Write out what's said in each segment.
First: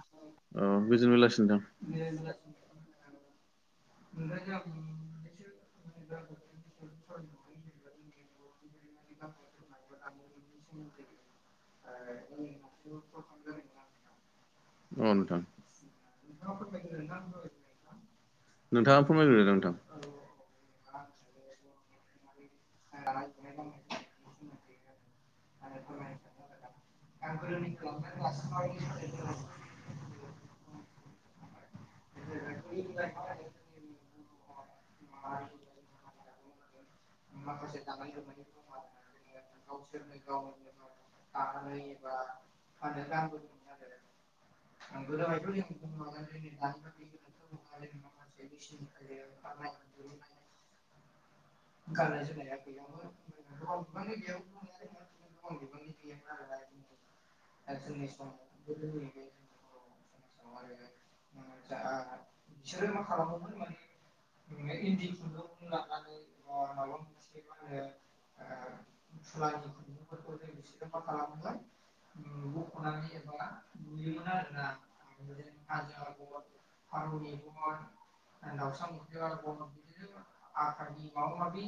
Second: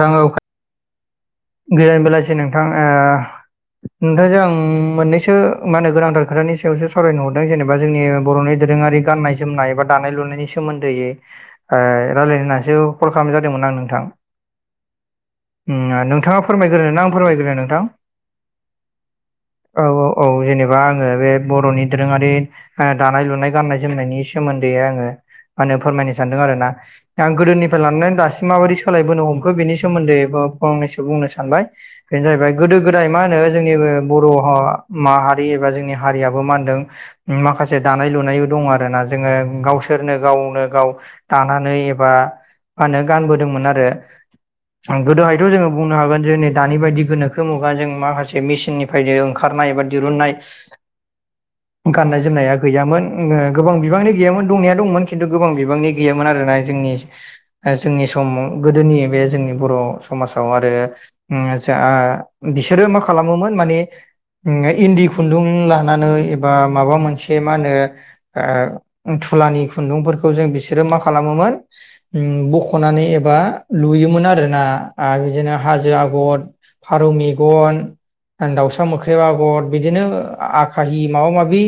औ औ गोजोन बेलासि नोंथां गोजोन बेलासे नोंथां ओ नोंथांजों आं मोननैसो मा होनो गोनांथार खोथानि सायावसो सावरायनो हरदों जेनेबा जोंनि बर'नि दोरोङारि गाननाय जोमनाय बा दानाय लुनायनि सोमोन्दै ओ रायलायनो होननानैसो कल खालामनाय जादोंमोन आं नोंथां अ नोंथां उम नोंथाङा फोरमायग्रोना आं फोरमायग्रो नोंथां नोंथाङा फोरमायग्रोदो नोंथां। औ औ औ जेनेबा आङो बे बर'नि दोरोङारि ओ दानाय लुनाय गान्नाय जोमनायनि सोमोन्दै आङो मा होनो फोरमायनो सानदों आरोना आं गोदोनिफ्राय लानानै दासिम माबायदि सोलाय बोनो हमखो बिनि सोमोन्दै फंनैसो बुंनो सानबाय बेनो जाहैबाय गोदो गोदाय मा होनो जोंनि बर' माहारि एबा जोंनि हारियाबो मान होनदों माखासे दानाय लुनायबो दं आरोना जोङो गावसोरनो गावनो गाव दानानै एबा मा होनो गानबोदोंमोन आरो गोदोहायथ' जोङो बुंनो हागोन जों नै दानि बायदि गोनोखो मुगानि जों माखासे मेसिननि बायदिनो ओंखारनाय एबा दिरुननाय गाननाय जोमनाया गैयामोन उम गोबां बिबांनि गैयामोन दंनाया दंमोन खिन्थु गोबां बिबांनि गैयामोन आरोना जोंनि जोंनि सम गोदोनि बे जोंनि बर' समाजाव आरो उम जा आ बिसोरो मा खालामोमोन माने इन्दि खुन्दुं लानानै एबा माबा मोनसे मा होनो ओ थुलानि खुन्दुंफोरखौ जों बिसोरो मा खालामो मोन उम बख'नानै एबा लुयोमोन आरोना आरो बिदिनो हाजो आगर फारौ मेगन दाउसा मोख्रेब आगर बिदिनो आखा हि माबा माबि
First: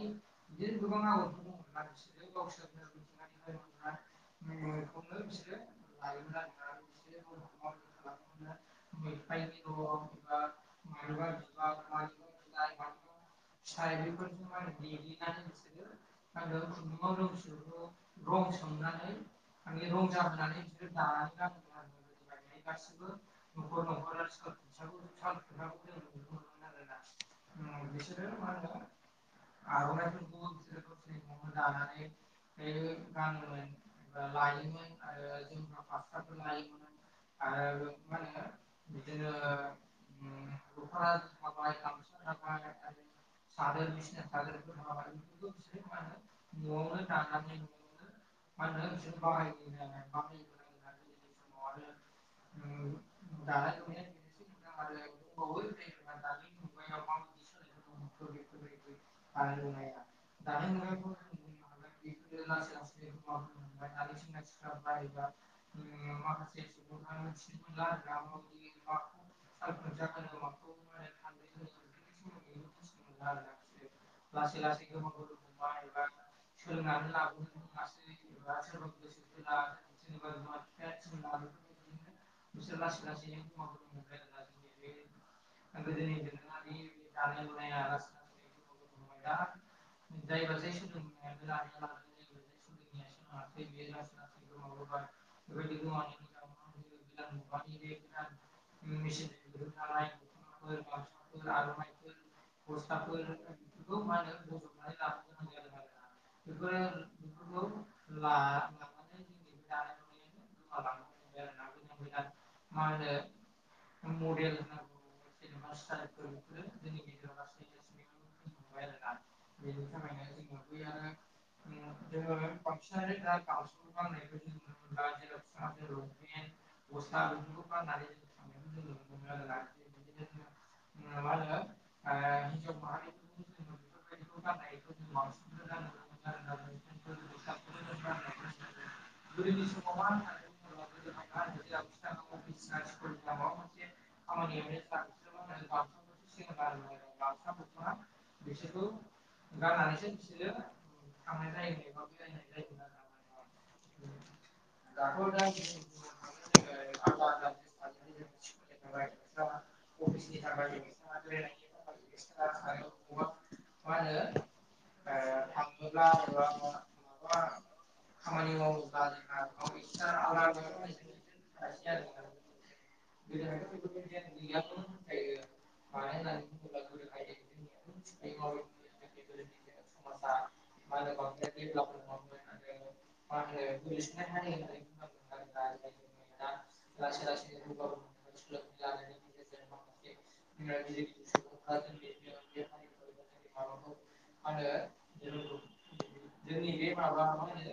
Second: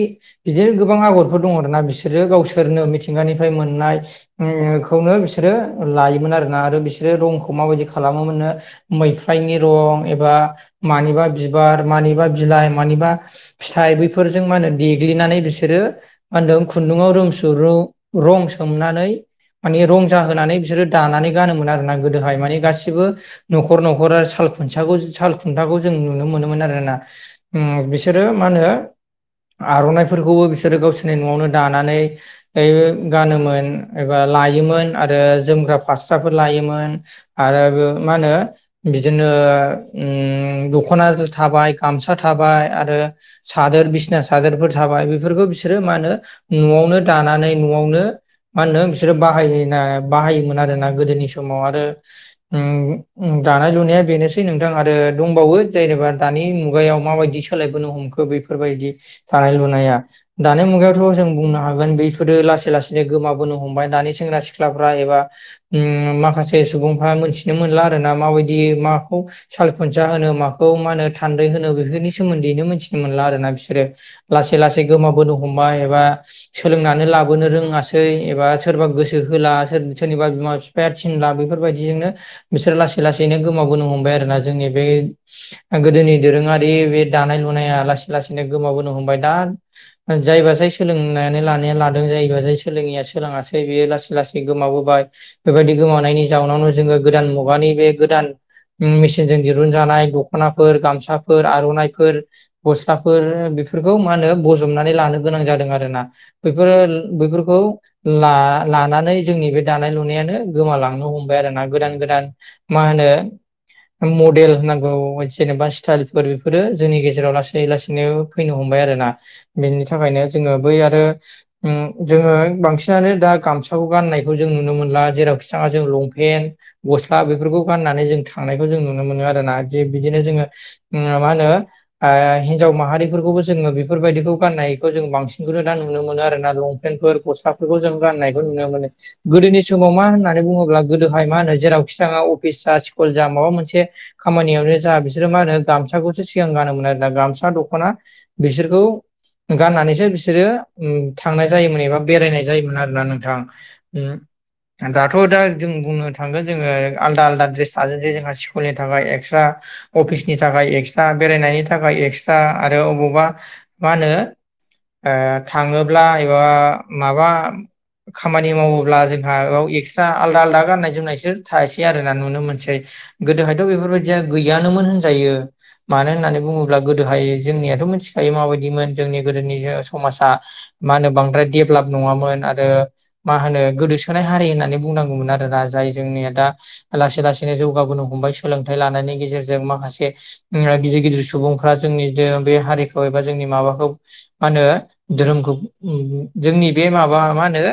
बिदिनो गोबां आगरफोर दङ आरोना बिसोरो गावसोरनो मिथिंगानिफ्राय मोननाय खौनो बिसोरो लायोमोन आरोना आरो बिसोरो रंखौ माबायदि खालामोमोननो मैफ्रायनि रं एबा मानिबा बिबार मानिबा बिलाइ मानिबा फिथाइ बैफोरजों मा होनो देग्लिनानै बिसोरो मा होनदों खुन्दुाव रों रं सोमनानै माने रं जाहोनानै बिसोरो दानानै गानोमोन आरोना गोदोहाय माने गासिबो न'खर न'खरा साल खुन्साखौ साल खुन्थाखौ जों नुनो मोनोमोन आरोना उम बिसोरो मा होनो आर'नाइफोरखौबो बिसोरो गावसोरनि न'आवनो दानानै ओ गानोमोन एबा लायोमोन आरो जोमग्रा पास स्राफोर लायोमोन आरो मा होनो बिदिनो उम दखना थाबाय गामसा थाबाय आरो सादोर बिसिना सा दोरफोर थाबाय बेफोरखौ बिसोरो मा होनो न'आवनो दानानै न'आवनो मा होनदों बिसोरो बाहाय बाहायोमोन आरोना गोदोनि समाव आरो उम उम दानाय लुनाया बेनोसै नोंथां आरो दंबावो जेनेबा दानि मुगायाव माबायदि सोलायबोनो हमखो बेफोरबायदि दानाय लुनाया दानि मुगायावथ' जों बुंनो हागोन बेफोरो लासै लासैनो गोमाबोनो हमबाय दानि सेंग्रा सि सिख्लाफ्रा एबा उम माखासे सुबुंफ्रा मोनथिनो मोनला आरोना माबायदि माखौ सालखुनथिया होनो मा खौ मा होनो थान्दै होनो बेफोरनि सोमोन्दैनो मिथिनो मोनला आरोना बिसोरो लासै लासै गोमाबोनो हमबाय एबा सोलोंनानै लाबोनो रोङासै एबा सोरबा गोसो होला सोर सोरनिबा बिमा बिफाया थिनला बेफोरबायदिजोंनो बिसोरो लासै लासैनो गोमाबोनो हमबाय आरोना जोंनि बे गोदोनि दोरोङारि बे दानाय लुनाया लासै लासैनो गोमाबोनो हमबाय दा जायबा जाय सोलोंनानै लानाया लादों जायबा जाय सोलोंया सोलोङासै बेयो लासै लासै गोमाबोबाय बेबायदि गोमानायनि जाउनावनो जोङो गोदान मुगानि बे गोदान मेसिनजों दिरुन जानाय दख'नाफोर गामसाफोर आर'नाफोर गस्लाफोर बेफोर बेफोरखौ मा होनो बजबनानै लानो गोनां जादों आरोना बैफोरो बैफोरखौ ला लानानै जोंनि बे दानाय लुनायानो गोमालांनो हमबाय आरो ना गोदान गोदान मा होनो मडेल होनांगौ जेनेबा स्टाइलफोर बेफोरो जोंनि गेजेराव लासै लासैनो फैनो हमबाय आरोना बिनि थाखायनो जोङो बै आरो ओम जोङो बांसिनानो दा गा साखौ गान्नायखौ जों नुनो मोनला जेरावखि थां स्ला जों लंपेन्ट गस्ला बेफोरखौ गाननानै जों थांनायखौ जों नुनो मोनो आरोना जों बिदिनो जोङो ओ मा होनो ओ हिनजाव माहारिफोरखौ जोंङो बेफोरबादिखौ गाननाय खौ बांसिन खौनो दा नुनो मोनो आरो ना लंफेनफोर ग फिसाफोरखौ जों गाननायखौ नुनो मोनो गोदोनि समाव मा होननानै होननानै बुङोब्ला गोदोहाय मा होनो जेरावखि थाङा अफिस जा स्कुल जा माबा मोनसे खामानियावनो जा बिसोरो मा होनो गामसाखौसो सिगां गानोम आरोना गामसा दख'ना बिसोरखौ गाननानैसो बिसोरो थांनाय जायोमोन एबा बेरायनाय जायोमोन आरोना नोंथां गार थ' दा जों बुंनो थांगोन जोङो आलदा आलादा दड्रेस थाजोंसै जोंहा स्कुलनि थाखाय एक्सट्रा अफिसनि थाखाय एक्सट्रा बेरायनायनि थाखाय एक्सट्रा आरो अबावबा मा होनो ओ थाङोब्ला एबा माबा खामानि मावोब्ला जोंहा बेयाव ए आलदा आलादा गाननाय जोमनायसो थासै आरो ना नुनो मोनसै गोदोहायथ' बेफोरबायदिया गैयानोमोन होनजायो मानो होननानै बुङोब्ला गोदोहाय जोंनियाथ' मिथिखायो माबायदिमोन जोंनि गोदोनि जो समाजा मा होनो बांद्राय देभलप नङामोन आरो मा होनो गोदोसोनाय हारि होननानै बुंनांगौमोन आरोना जाय जोंनिया दा लासै लासैनो जौगाबोनो हमबाय सोलोंथाइ लानायनि गेजेरजों माखासे ओ गिदिर गिदिर सुबुंफ्रा जोंनि बे हारिखौ एबा जोंनि माबाखौ मा होनो धोरोमखौ जोंनि बे माबा मा होनो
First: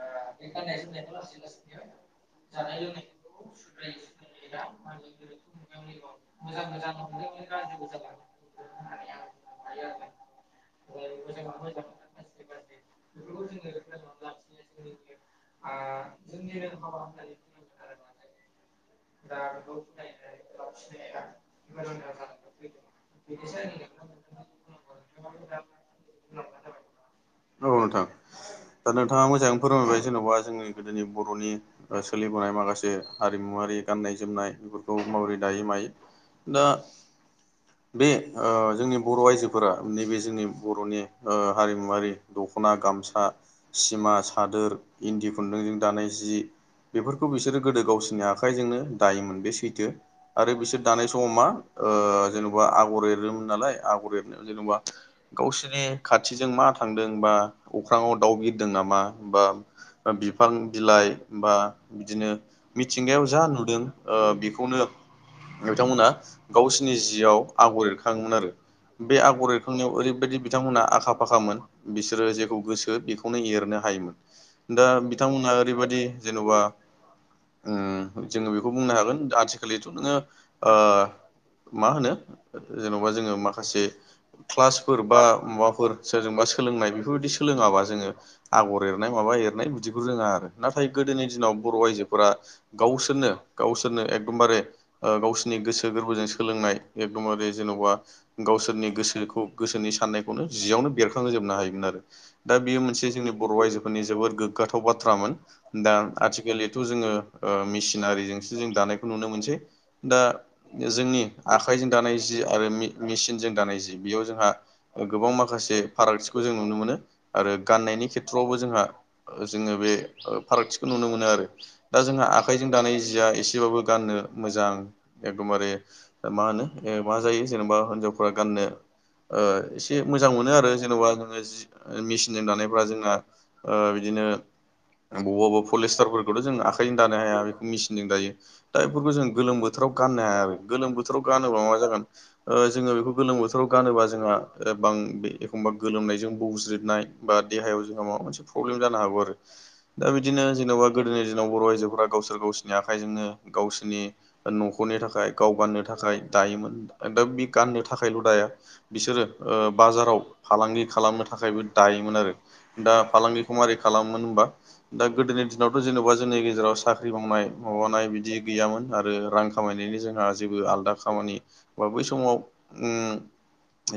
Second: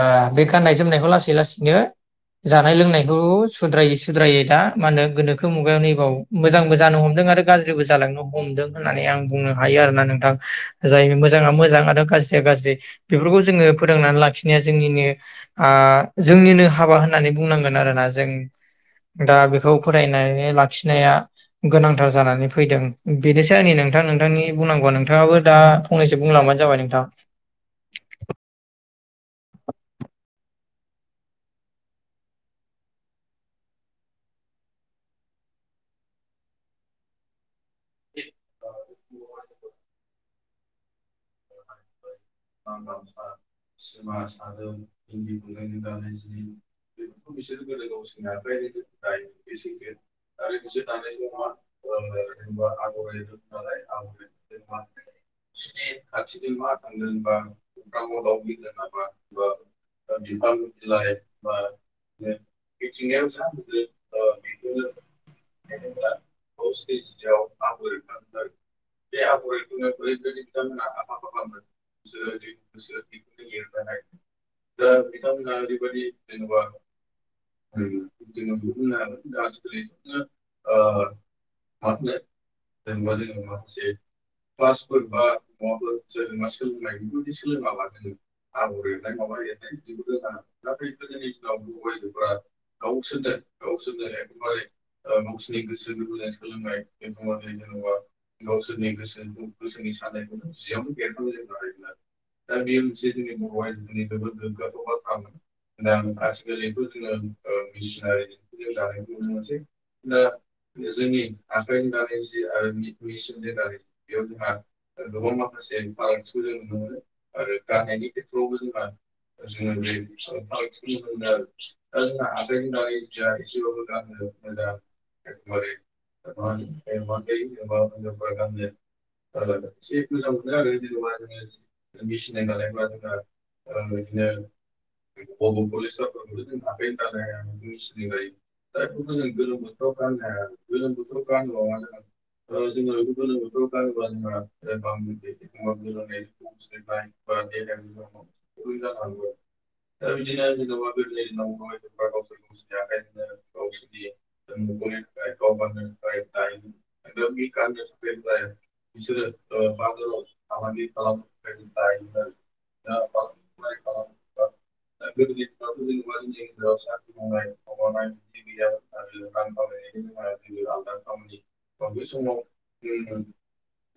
ओ बे गाननाय जोमनायखौ लासै लासैनो जानाय लोंनायखौ' सुद्रायै सुद्रायै दा मा होनो गोनोखो मुगायाव नैबाव मोजांबो जानो हमदों आरो गाज्रिबो जालांनो हमदों होननानै आं बुंनो हायो आरो ना नोंथां जायो मोजांङा मोजां आरो गाज्रिया गाज्रि बेफोरखौ जोङो फोथांनानै लाखिनो जोंनिनो ओ जोंनिनो हाबा होननानै बुंनांगोन आरोना जों दा बेखौ फोथायनानै लाखिनाया गोनांथार जानानै फैदों बेनोसैै आंनि नोंथां नोंथांनि बुंनांगौआ नोंथाङाबो दा फंनैसो बुंलबानो जाबाय नोंथां औ नोंथां दा नोंथाङा मोजाङैनो फोरमायबाय जेन'बा जोंनि गोदोनि बर'नि ओ सोलिबोनाय माखासे हारिमुवारि गाननाय जोमनाय बेफोरखौ माबोरै दायो मायो दा बे ओ जोंनि बर' आइजोफोरा नैबे जोंनि बर'नि हारिमुवारि दख'ना गामसा सिमा सादोर इन्दि खुन्दुंजों दानाय जि बेफोरखौ बिसोरो गोदो गावसोरनि आखाइजोंनो दायोमोन बे सैथो आरो बिसोर दानाय समाव मा ओ जेन'बा आगर एरोमोन नालाय आगर एर जेनेबा गावसोरनि खाथिजों मा थां बा अख्रांआव दाउ बिरदों नामा बा बिफां बिलाइ बा बिदिनो मिथिंगायाव जा नुदों ओ बिखौनो बिथांमोना गावसिनि जिआव आगर एरखांङोमोन आरो। बे आगर एरखांनायाव ओरैबायदि बिथांमोनहा आखा फाखामोन। बिसोरो जेखौ गोसो बेखौनो एरनो हायोमोन दा बिथांमोनहा ओरैबायदि जेन'बा उम औ। जोङो बेखौ बुंनो हागोन आजिखालिथ' नोङो ओ मा होनो जेनेबा जोङो माखासे क्लासफोर बा माबाफोर सोरजोंबा सोलोंनाय बेफोरबायदि सोलोङाबा जोङो आगर एरनाय माबा एरनाय बिदिखौ रोङा आरो नाथाय गोदोनि दिनाव बर' आइजो फोरा गावस सोरनो गावसोरनो एकदमबारे ओ गावसोरनि गोसो गोरबोजों सोलोंनाय एकदमबारे जेनबा गावसोरनि गोसोखौ गोसोनि साननायखौनो जियावनो बेरखांहोजोबनो हायोमोन आरो। दा बेयो मोनसे जोंनि बर' आइजोफोरनि जोबोर गोग्गाथाव बाथ्रामोन दा आथिखालिथ जोङो ओ मिस नारिजोंसो जों दानायखौ नुनो मोनसै दा जोंनि आखाइजों दानाय जि आरो मि मिसिनजों दानाय जि बेयाव जोंहा गोबां माखासे फारागथि खौ जों नुनो मोनो आरो गान्नायनि खेथ्रआवबो जोंहा जोङो बे ओ फारागथिखौ नुनो मोनो आरो दा जोंहा आखाय जों दानाय जिया एसेबाबो गाननो मोजां एखदबारे मा होनो ओ मा जायो जेनेबा हिनजावफोरा गाननो ओ एसे मोजां मोनो आरो जेनेबा ओ जि मिसिनजों दानायफोरा जोंहा ओ बिदिनो बबा बबा पलेस्टारफोरखौथ जों आखाइजों दानो हाया मेचिनजों दायो दा एफोरखौ जों गोलोम बोथोराव गाननो हाया आरो गोलोम बोथोराव गानोब्ला मा जागोन ओ जोङो बेखौ गोलोम बोथोराव गानोबा जोंहा ओ बां बे एखमबा गोलोम फाय जों बौज्रिदनाय बा देहायाव जोंहा माबा मोनसे प्रब्लेम जानो हागौ आरो दा बिदिनो जेनबा गोदोनि दिनाव बर' आइजोफोरा गावस गावसिनि आखाइजोंनो गावसिनि न'खरनि थाखाय गाव गाननो थाखाय दायोमोन। दा बि गाननो थाखायल दाया बिसोरो ओ बाजाराव फालांगि खा खालामनो थाखायबो दायोमोन आरो। दा फालांगिखौ माबारै खालामोन होनबा दा गोदोनि दिनावथ जेनेबा जोंनि गेजेराव सोमावनाय माबानाय बिदि गैयामोन आरो रां खामायनायनि जोंहा जेबो आलादा खामानि बा बै समाव उम्म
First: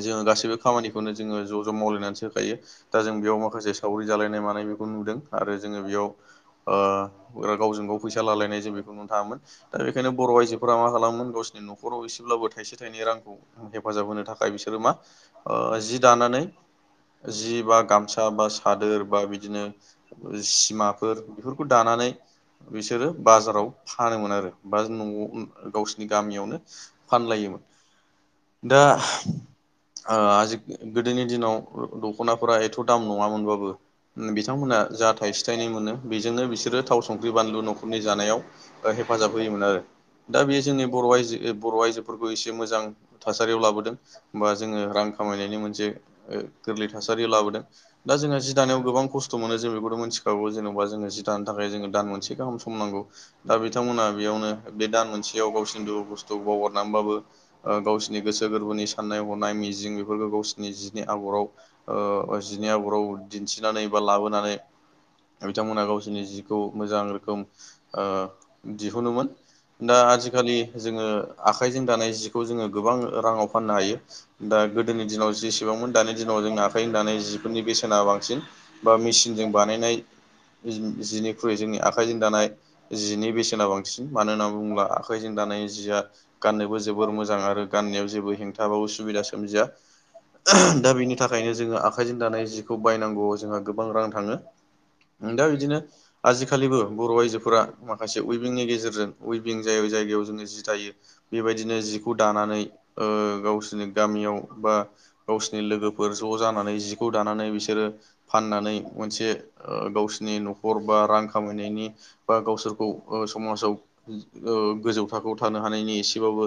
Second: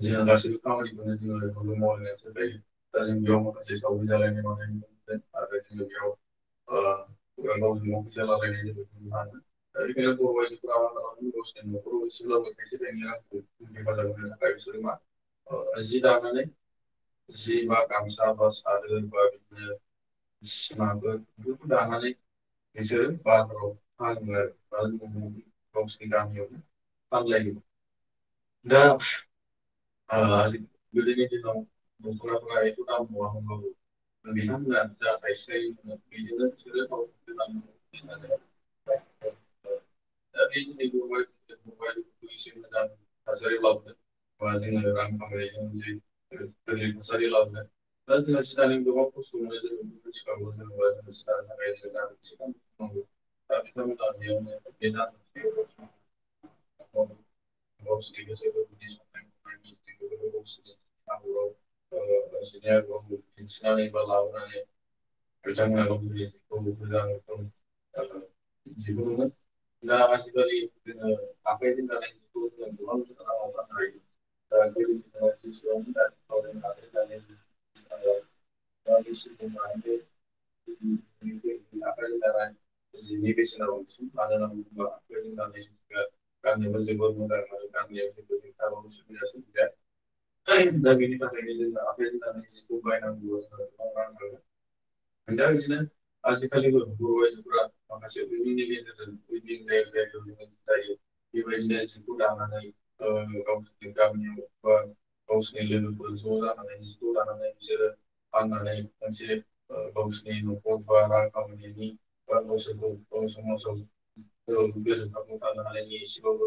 जोङो गाैसैबो खामानिखौनो जोङो ज खौ जों मावलायनानैसो होखायो दा जों बेयाव माखासे सावरि जालायनाय मानाय बेखौ नुदों आरो जोङो बेयाव ओ गावजों गाव फैसा लालायनाय जे बेखौ नुनो थाङामोन दा बेखायनो बर' आइजोफोरा मा खालामोमोन गावनि नख खराव एसेब्लाबो थाइसे थाइनै रांखौ हेफाजाब होनो थाखाय बिसोरो मा ओ जि दानानै जि बा गामसा बा सादोर बा बिदिनो सिमाफोर बेफोरखौ दानानै बिसोरो बाजाराव फानोमोन आरो बा न'आव गावसिनि गामियावनो फानलायोमोन। दा आ जिख गोदोनि दिनाव दखनाफोरा एथ दाम नङामोनबाबो ओ बिथांमोना जा थाइसे थाइनै मोनो बेजोंनो बिसोरो थाव संख्रि ख्रि बानलु न'खरनि जानायाव हेफाजाब होयोमोन आरो। दा बेयो जोंनि बर' आइजो ओ बर' आइजोफोरखौ एसे मोजां थासारियाव लाबोदों। बा जोङो रां खामायनायनि मोनसे ओ गोरलै थासारि लाबोदों दा जोङो जि दानायाव गोबां खस स्थ मोनो जों बेखौथ मोनथिखागौ जेनबा जोङो जि दानो थाखाय जोङो दान मोनसे गाहाम सम नांगौ। दा बिथांमोनहा बेयावनो बे दान मोनसेयाव गावसिनो दुखु बुस्थुखौ बावगारनानैबाबो ओ गावसिनि गोसो गोरबोनि साननाय हनाय मिजिं बेफोरखौ गावसिनि जिनि आगराव ओ ओ जिनि आगराव दिन्थिनानै बा लाबोनानै बिथांमोना गावसिनि जि खौ मोजां रोखोम ओ दिहुनोमोन। दा आजिखालि जोङो आखाइजों दानाय जिखौ जोङो गोबां राङाव फाननो हायो। दा गोदोनि दिनाव जेसेबांमोन दानि दिनाव जोंना आखाइजों दानाय जिफोरनि बेसेना बांसिन। बा मेसिनजों बानायनाय जिनि ख्रुय जोंनि आखाइजों दानाय जिनि बेसेना बांसिन मानो होननानै बुङोब्ला आखाइजों दानाय जिया गाननोबो जोबोर मोजां आरो गाननायाव जेबो हेंथाबाबो उसुबिदा सोमजिया। दा बेनि थाखायनो जोङो आखाइजों दानाय जिखौ बायनांगौआव जोंहा गोबां रां थाङो। ओ दा बिदिनो आजिखालिबो बर आइजोफोरा माखासे उइभिंनि गेजेरजों उइभिं जाय जायगायाव जोङो जि दायो। बेबायदिनो जिखौ दानानै ओ गावसो नि गामियाव बा गावसिनि लोगोफोर ज जानानै जिखौ दानानै बिसोरो फाननानै मोनसे ओ गावसिनि न'खर बा रां खामायनायनि बा गावसोरखौ ओ समाजाव ओ गोजौ थाखोआव थानो हानायनि एसेबाबो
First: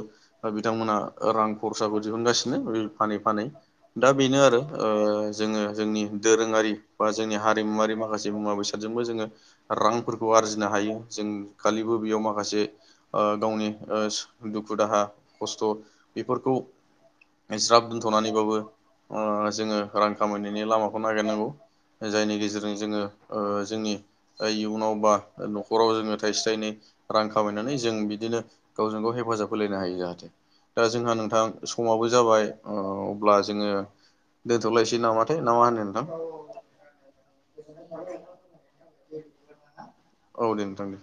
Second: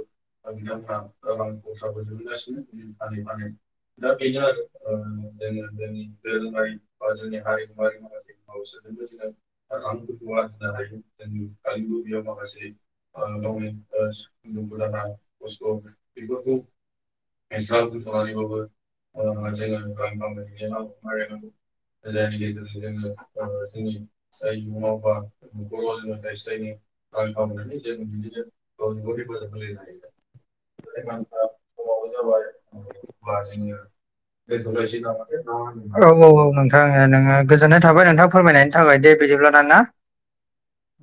बिथांमोना रां खरसाबो दिहुन गासिनो बे फानै फानै। दा बेनो आरो ओ जोङो जोंनि दोरोङारि बा जोंनि हारिमुवारि माखासे मुवा बेसाद फोरजोंबो जोङो रांफोरखौ आरजिनो हायो जों खालिबो बेयाव माखासे ओ गावनि ओ दुखु दाहा खस्थ' बेफोरखौ [inaudible] ज्राब दोन्थ'नानैबाबो ओ जोङो रां खामायनायनि लामाखौ नागिरनांगौ। जायनि गेजेरजों जोङो ओ जोंनि ओ इयुनाव बा न'खराव जोङो थायसे थायनै रां खामायनानै जों बिदिनो गावजों गाव हेफाजाब होलायनो हायो जाहाथे। दा जोंहा नोंथां समाबो जाबाय अब्ला जोङो औ औ औ दोनथ'लायसै नामाथाय ना मा होनो नोंथां नों ओ नोङो गोजोन्नाय थाबाय नोंथां फोरमनायनि थाखाय दे बिदिब्लाना ना। औ दे नोंथां। दे